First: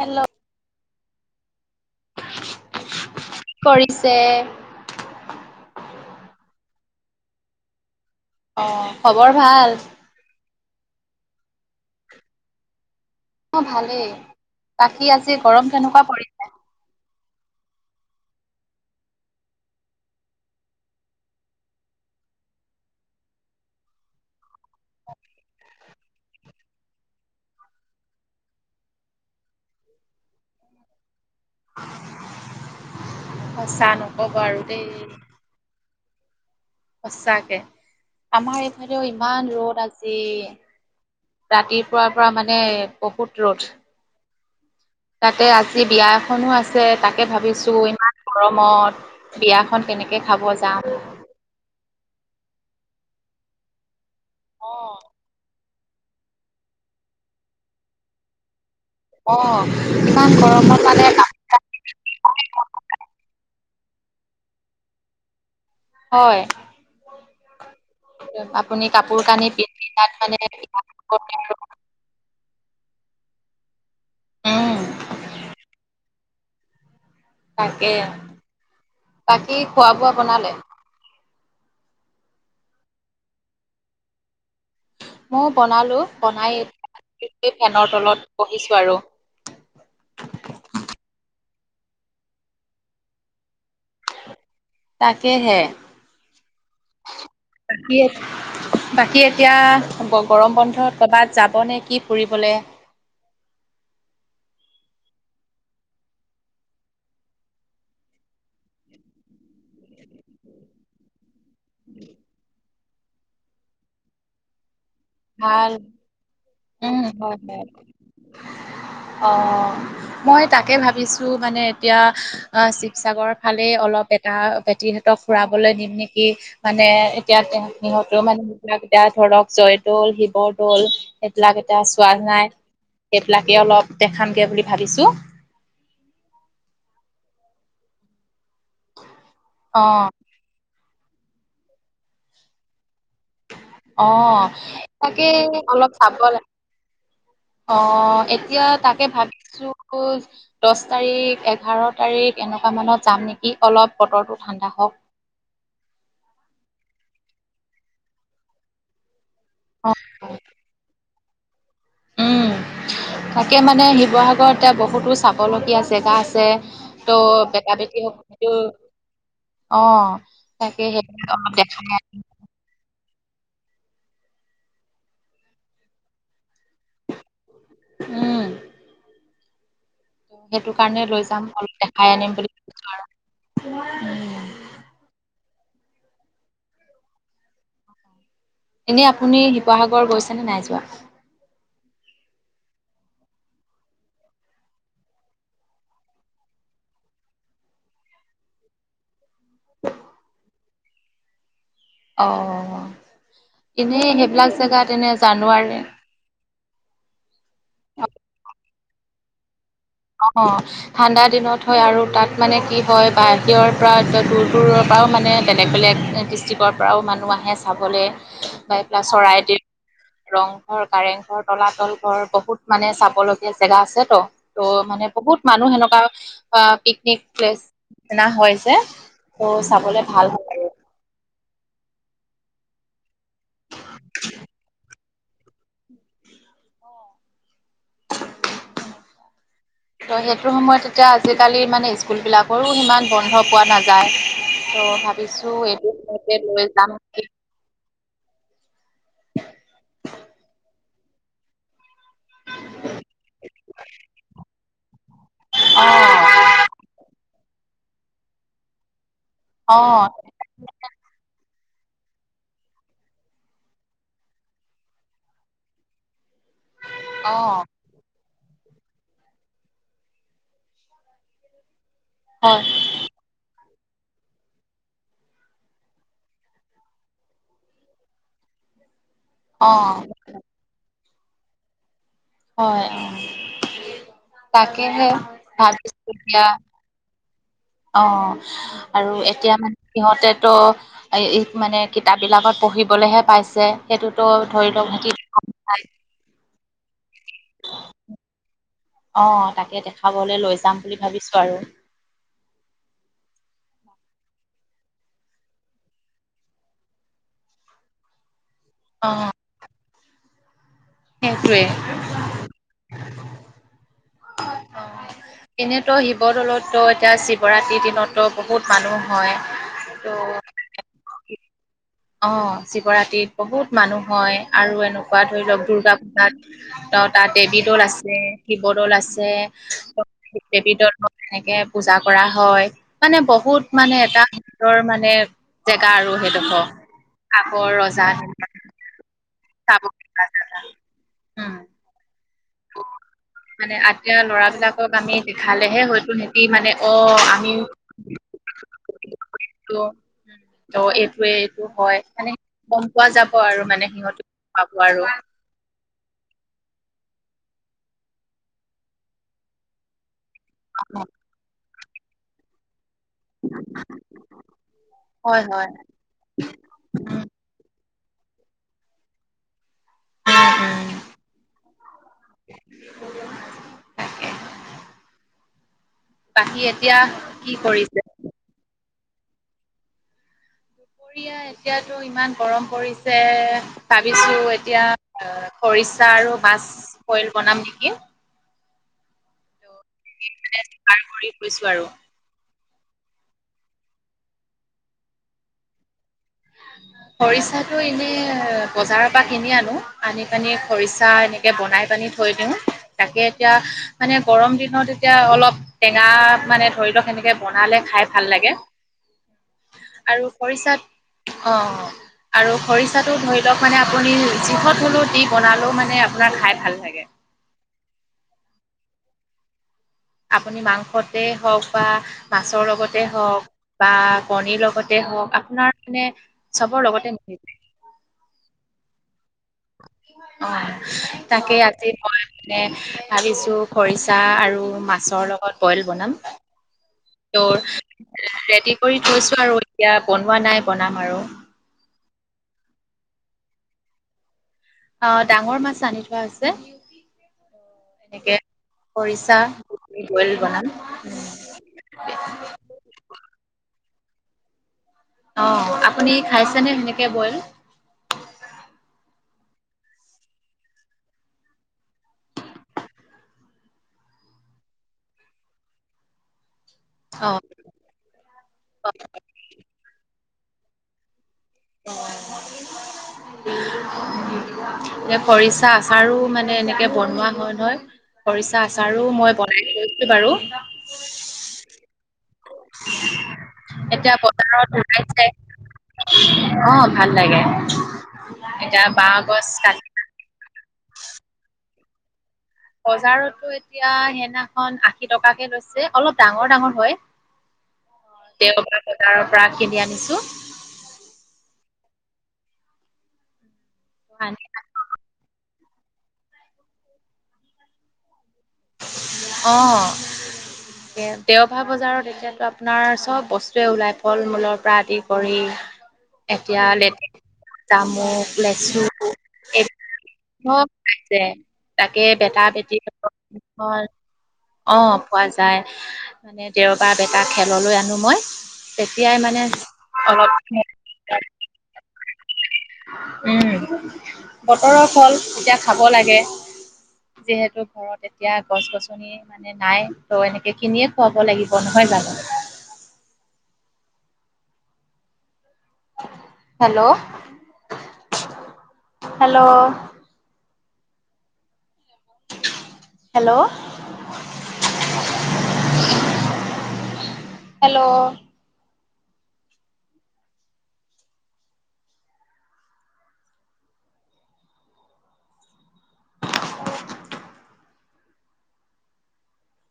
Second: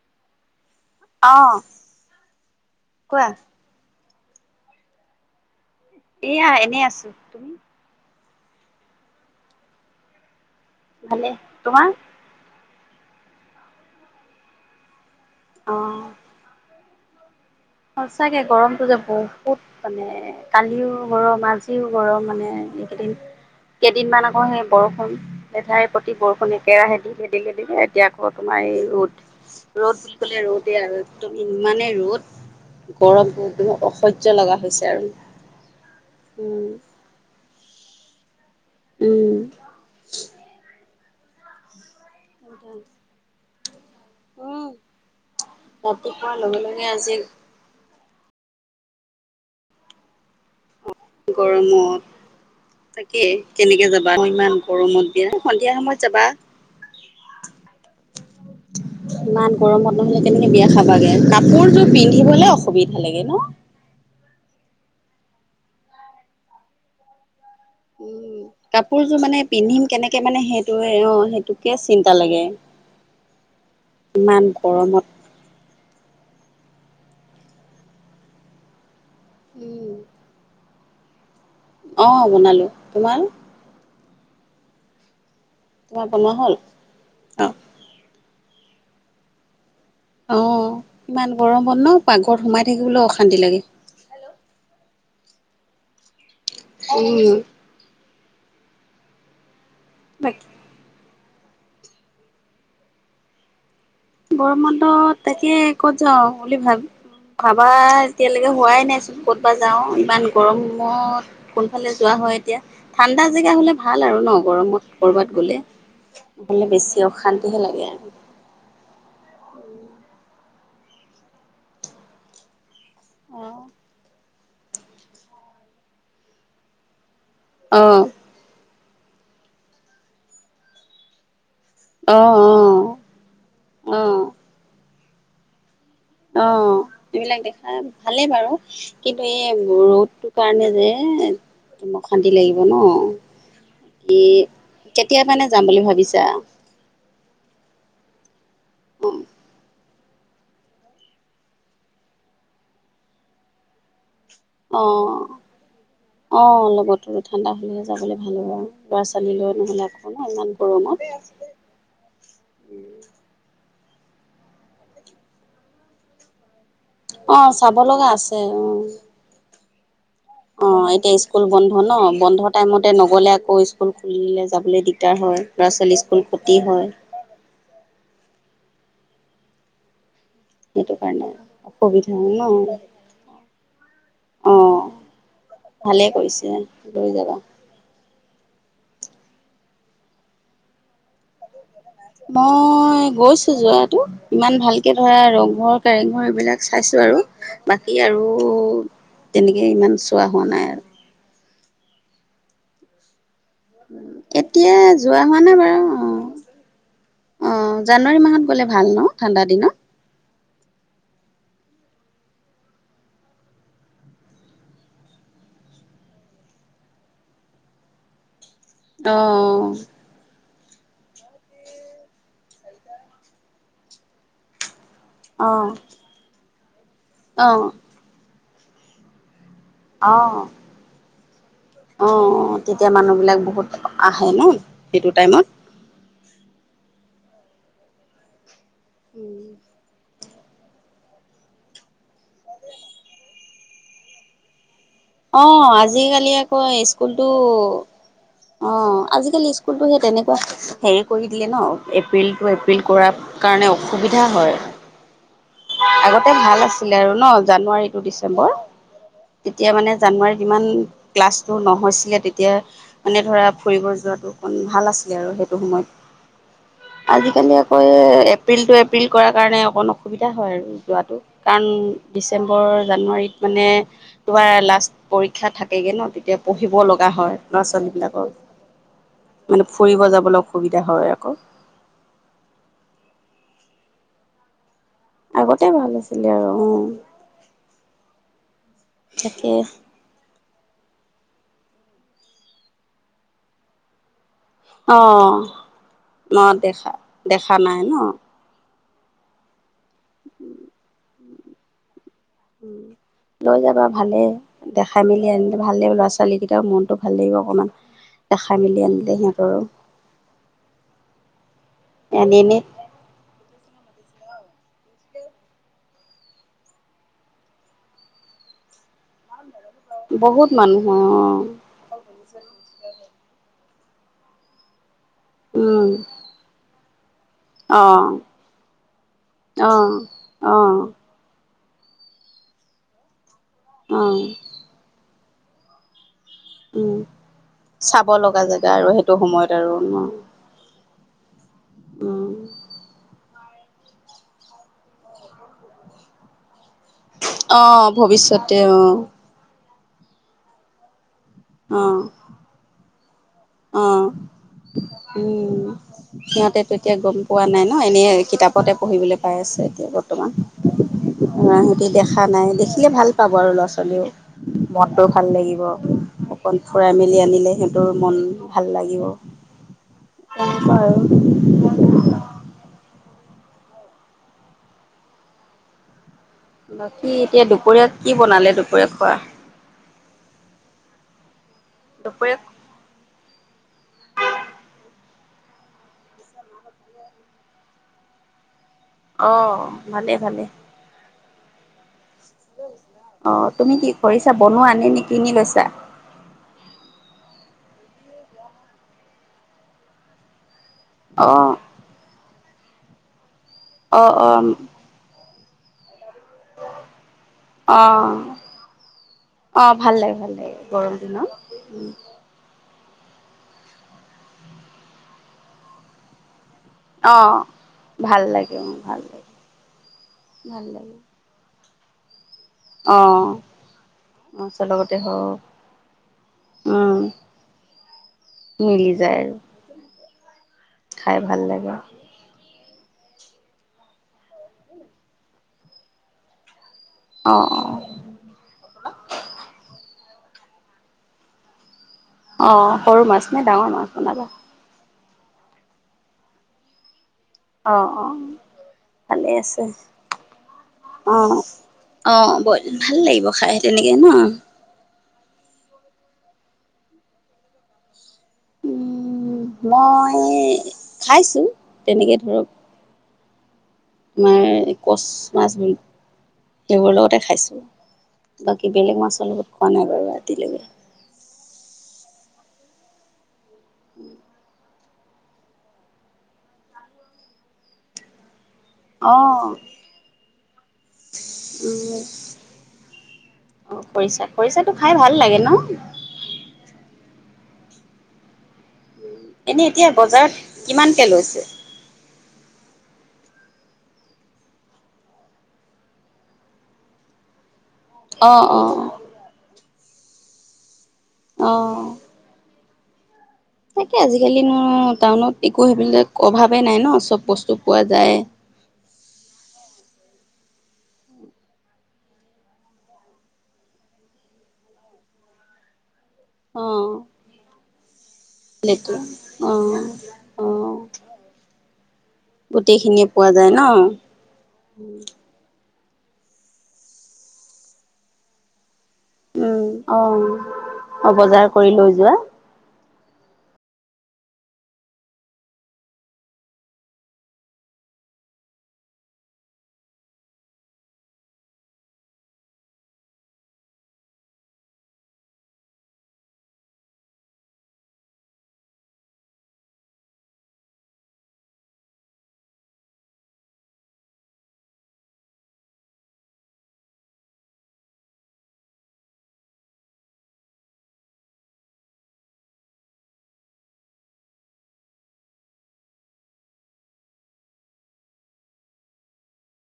Hello অ কোৱা কি কৰিছে এয়া এনেই আছো তুমি অ খবৰ ভাল ভালে তোমাৰ অ ভালেই বাকি আজি গৰম কেনেকুৱা পৰি সচাকে গৰমটো যে বহুত মানে এ কালিও গৰম আজিও গৰম মানে এইকেইদিন কেইদিনমান আকৌ সেই বৰষুণ লেঠাই প্ৰতি বৰষুণ একেৰাহে দিলে দিলে দিলে এতিয়া আকৌ তোমাৰ এই ৰদ ৰ'দ বুলি ক'লে ৰ'দেই আৰু একদম ইমানেই ৰ'দ গৰম বোৰ জান সঁচা নকব অসহ্য লগা দেই হৈছে আৰু উম সচাকে আমাৰ এইফালও উম, ইমান ৰ'দ আজি ৰাতিপুৱাৰ পৰা মানে বহুত ৰ'দ উম, তাতে আজি বিয়া ৰাতিপুৱাৰ এখনো লগে আছে লগে আজি তাকে ভাবিছো ইমান গৰমত বিয়াখন কেনেকে খাব যাম গৰমত তাকে কেনেকে যাবা ইমান অ গৰমত বিয়া ন্ধিয়া সময়ত যাবা অ ইমান গৰমত নহলে ইমান কেনেকে বিয়া গৰমত মানে খাবাগে কাপোৰযোৰ পিন্ধিবলে অসুবিধা লাগে ন হয় উ আপুনি কাপোৰ কাপোৰযোৰ মানে কানি পিন্ধি পিন্ধিম তাত কেনেকে মানে সেইটো এ অ সেইটোকেচ চিন্তা লাগে ইমান উম গৰমত তাকে বাকী খোৱা উম, বোৱা বনালে অঁ বনালোঁ তোমাৰ মৌ বনালোঁ তোমাৰ বনোৱা হ'ল বনাই অ এই ফেনৰ তলত বহিছোঁ আৰু অ ইমান গৰমত ন পাকঘৰত সোমাই থাকিবলও অশান্তি লাগে তাকেহে উম বাকী এত বাকী এতিয়া গ বাকী গৰম বন্ধত ক'বাত যাব নে কি ফুৰিবলে? গৰম বন্ধত তাকে ক'ত যাওঁ বুলি ভাব ভাবা এতিয়ালৈকে হোৱাই নাই চোন ক'ত বা যাওঁ ইমান গৰমত। কোনফালে যোৱা হয় এতিয়া। ঠাণ্ডা জেগা হলে ভাল আৰু ন গৰমত। ক'ৰবাত গ'লে। ভাল নহলে উম বেছি অশান্তিহে লাগে। অঁ মই তাকে ভাবিছোঁ মানে এতিয়া অঁ শিব- সাগৰ অ ফালেই অলপ বেটা বেটীহঁতক ফুৰাবলৈ নিম নেকি? মানে- এতিয়া সিহঁতৰ অ মানে সেবিলাক এতিয়া ধৰক জয়দৌল শিৱদৌল- সেইবিলাক এতিয়া চোৱা নাই। অ সেইবিলাকে অলপ অ দেখামগে বুলি ভাবিছো। অঁ এইবিলাক দেখাই ভালেই বাৰু কিন্তু এই অ', ৰ'দটো- কাৰণে যে অশান্তি লাগিব ন। এই অঁ কেতিয়া তাকে মানে যাম বুলি অলপ চাব ভাবিছা লাগ- অঁ' এতিয়া তাকে ভাবিছোঁ- দশ তাৰিখ এঘাৰ তাৰিখ এনেকুৱা মানত যাম নেকি? ই অলপ বতৰটো ঠাণ্ডা হওঁক। অ অঁ লগতো ঠাণ্ডা হ'লেহে যাবলে ভাল হ'ব অঁ। ল'ৰা ছোৱালী লৈ নহ'লে আকৌ ন, ইমান গৰমত। উম' তাকে মানে শিৱসাগৰতে বহুতো চাবলগীয়া জেগা আছে- ত' অঁ বেটা চাব লগা বেটিও আছে হেঁতিও অঁ অঁ। অঁ এতিয়া স্কুল বন্ধ ন, বন্ধত- টাইম মতে নগ'লে আকৌ স্কুল খুলি দিলে যাবলে দিগদাৰ হয়, ল'ৰা ছোৱালী স্কুল খতি হয়। উম। সেইটো কাৰণে লৈ যাম অলপ দেখাই অসুবিধা হয় আনিম ন বুলি ভাবিছোঁ আৰু। অঁ' ভালেই কৰিছে লৈ যাবা। এনেই আপুনি শিৱসাগৰ গৈছেনে নাই যোৱা? মই গৈছো যোৱাটো। ইমান ভালকে ধৰা ৰংঘৰ, কৰেংঘৰ এইবিলাক চাইছো আৰু বাকী আৰু- তেনেকে ইমান চোৱা হোৱা নাই আৰু। অ অ অ এনেই হেইবিলাক এতিয়া জেগাত এনে যোৱা হোৱা জানুৱাৰী- অঁ' জানুৱাৰী মাহত গ'লে ভাল ন ঠাণ্ডা দিনত। অঁ অঁ। ঠাণ্ডা দিনত হয় আৰু তাত মানে কি হয় বাহিৰৰ পৰা দূৰ দূৰৰ পৰাও মানে বেলেগ বেলেগ- ডিষ্ট্ৰিকৰ পৰাও মানুহ আহে চাবলে বা এই বিলাক অ চৰাইদেও- ৰংঘৰ, কাৰেংঘৰ, তলাতল ঘৰ বহুত মানে চাবলগীয়া জেগা আছে তো ত' মানে- বহুত অ মানুহ সেনেকুৱা অ পিকনিক অ প্লেচ এটা হয় যে, ত চাবল- অঁ অঁ অ তেতিয়া মানুহ বিলাক বহুত আহে ন। সেইটো টাইমত। উম। ত' সেইটো সময়ত এতিয়া আজিকালি মানে স্কুল বিলাকৰো সিমান বন্ধ- পোৱা নাযায়। ত' অ ভাবিছো এইটো আজিকালি সময়তে আকৌ লৈ যাম নেকি? অঁ আজিকালি স্কুলটো সেই তেনেকুৱা হেৰি কৰি দিলে ন। এপ্ৰিলটো এপ্ৰিল কৰাৰ কাৰণে অসুবিধা হয়। অ', আগতে ভাল আছিলে আৰু ন জানুৱাৰী টো ডিচেম্বৰ। এতিয়া অ'। মানে অ', জানুৱাৰী- ইমান ক্লাছটো নহৈছিলে তেতিয়া- মানে ধৰা ফুৰিব যোৱাটো অকণ ভাল আছিলে আৰু সেইটো সময়ত। আজিকালি আকৌ এ এপ্ৰিল টো এপ্ৰিল কৰা কাৰণে অকন অসুবিধা- ধা হয় আৰু যোৱাটো, কাৰণ হয়, ডিচেম্বৰ জানুৱাৰীত মানে- তোমাৰ লাষ্ট পৰীক্ষা থাকেগে ন তেতিয়া পঢ়িব লগা হয় ল'ৰা ছোৱালী বিলাকৰ [inaudible] মানে অ', ফুৰিব যাবলৈ অসুবিধা হয় আক হয় অ তাকে হে আগতে ভাল আছিলে আৰু উম অ আৰু তাকে এতিয়া মানে সিহঁতেতো এ এই মানে কিতাপবিলাকত পঢ়িবলৈহে পাইছে সেইটো সেইটো ধৰি লোৱা অহ নাই দেখা দেখা নাই ন অ তাকে দেখাবলৈ লৈ যাম বুলি ভাবিছোঁ আৰু লৈ যাবা ভালে দেখাই মেলি আনিলে ভালে ল'ৰা ছোৱালীকেইটাৰ মনটো ভাল লাগিব অকণমান দেখাই মেলি আনিলে অ', সিহঁতৰো সেইটোৱে জানে নে এনেতো শিৱদৌলততো এতিয়া শিৱৰাত্ৰিৰ দিনততো বহুত মানুহ হয় ত' বহুত মানুহ হয় অ অ শিৱৰাত্ৰিত বহুত মানুহ হয় আৰু এনেকুৱা ধৰি লওক উম দুৰ্গা পূজাত ত তাত দেৱী অ দৌল আছে শিৱদৌল আছে অ অ দেবী দৌল এনেকে পূজা কৰা হয় মানে বহুত অ মানে এটা ধৰ মানে জেগা আৰু সেইডোখৰ উম আগৰ ৰজা চাব লগা জেগা আৰু সেইটো সময়ত আৰু চাব ন [unintelligible] উম, উম মানে আগে লৰাবিলাকক আমি দেখালেহে হয়তো কি মানে অহ আমি অ ভৱিষ্যতে অ এইটো ত এইটোৱে এইটো অ হয় মানে গম পোৱা যাব আৰু অ মানে সিহঁতি পাব আৰু উম সিহঁতেতো এতিয়া গম পোৱা নাই ন এনেই কিতাপতে পঢ়িবলৈ পাই আছে এতিয়া বৰ্তমান হয় অহ সিহতি দেখা নাই দেখিলে ভাল পাব আৰু ল'ৰা ছোৱালীও মনটো ভাল হয় লাগিব হয় অকণ ফুৰাই মেলি উম আনিলে সিহঁতৰ মন ভাল লাগিব উম উম বাৰু তাকে বাকী এতিয়া দুপৰীয়াত কি বনালে দুপৰীয়া খোৱা দুপৰীয়া এতিয়াতো ইমান দুপৰীয়া গৰম পৰিছে ভাবিছোঁ এতিয়া আ খৰিচা আৰু মাছ বইল বনাম নেকি অ ত' ভালেই ভালেই মানে যোগাৰ কৰি থৈছো আৰু অ তুমি কি খৰিছা বনোৱা নে নে কিনি লৈছা খৰিচাটো এনেই বজাৰৰ পৰা কিনি আনো আনি পেনি খৰিচা এনেকে অঁ বনাই পেনি থৈ দিওঁ তাকে এতিয়া অঁ মানে অঁ গৰম দিনত এতিয়া অলপ টেঙা মানে ধৰি লওক সেনেকে বনালে খাই অঁ ভাল লাগে অঁ ভাল লাগে আৰু ভাল লাগে খৰিচাত গৰম দিনত অ আৰু খৰিচাটো ধৰি লওক মানে আপুনি যিহত হলো দি বনালেও মানে আপোনাৰ খাই ভাল লাগে। অ ভাল লাগে মোৰ ভাল লাগে। আপুনি ভাল লাগে মাংসতেই হওক বা মাছৰ লগতে অঁ হওক বা কণীৰ লগতে হওক আপোনাৰ মানে চবৰ উম। লগতে মিলি যাই। মিলি যায়। অ খাই ভাল তাকেই লাগে। আজি মই মানে ভাবিছো খৰিচা আৰু মাছৰ লগত বইল বনাম। ত অ', অ', ৰেডি কৰি থৈছো আৰু এতিয়া বনোৱা নাই বনাম আৰু। অঁ সৰু মাছনে ডাঙৰ মাছ বনাবা? অ ডাঙৰ মাছ আনি থোৱা আছে। অ অ ভালেই খৰিচা আছে বইল বনাম। অ। অ বইল ভাল লাগিব খাই তেনেকে ন। অ আপুনি খাইছেনে সেনেকে বইল? উম মই খাইছোঁ তেনেকে ধৰক আমাৰ কচ মাছ, সেইবোৰৰ লগতে অ'। খাইছোঁ। বাকী বেলেগ মাছৰ লগত খোৱা নাই বাৰু আজিলৈকে। অ। [unintelligible] এ খৰিচা আচাৰো মানে এনেকে বনোৱা হয় নহয়। খৰিচা আচাৰো মই বনাই থৈছো বাৰু। উ অ এতিয়া খৰিচা বজাৰত খৰিচাটো খাই ভাল ওলাইছে লাগে ন? অ ভাল লাগে। এতিয়া বাঁহগছ এনে কাট এতিয়া বজাৰত কিমানকে লৈছে? বজাৰতো এতিয়া সেইদিনাখন আশী টকাকে লৈছে, অলপ ডাঙৰ ডাঙৰ হয়। অ', দেওবাৰ অ', বজাৰৰ পৰা কিনি আনিছো। অঁ তাকে আজিকালিনো টাউনত একো সেইবিলাক অভাৱে নাই ন চব বস্তু পোৱা যায়। অঁ। দে দেওবাৰ বজাৰত এতিয়াতো আপোনাৰ চব বস্তুৱে ওলায় ফল মূলৰ পৰা আদি কৰি এতিয়া অ' লেত জামুক লেচু লেতু এইবোৰ অ' অ' চব পাই যায়। তাকে বেটা বেটী গোটেইখিনিয়ে পোৱা যায় ন [unintelligible] অ পোৱা যায়, মানে দেওবাৰ বেটাক খেললৈ আনো মই। তেতিয়াই মানে উম অলপ অ' অ' বজাৰ কৰি লৈ যোৱা। [unintelligible] উম বতৰৰ ফল এতিয়া খাব লাগে। যিহেতু ঘৰত এতিয়া গছ গছ নি মানে নাই ত এনেকে কিনিয়ে খুৱাব লাগিব নহয় জানো? Hello hello. Hello hello. [unintelligible]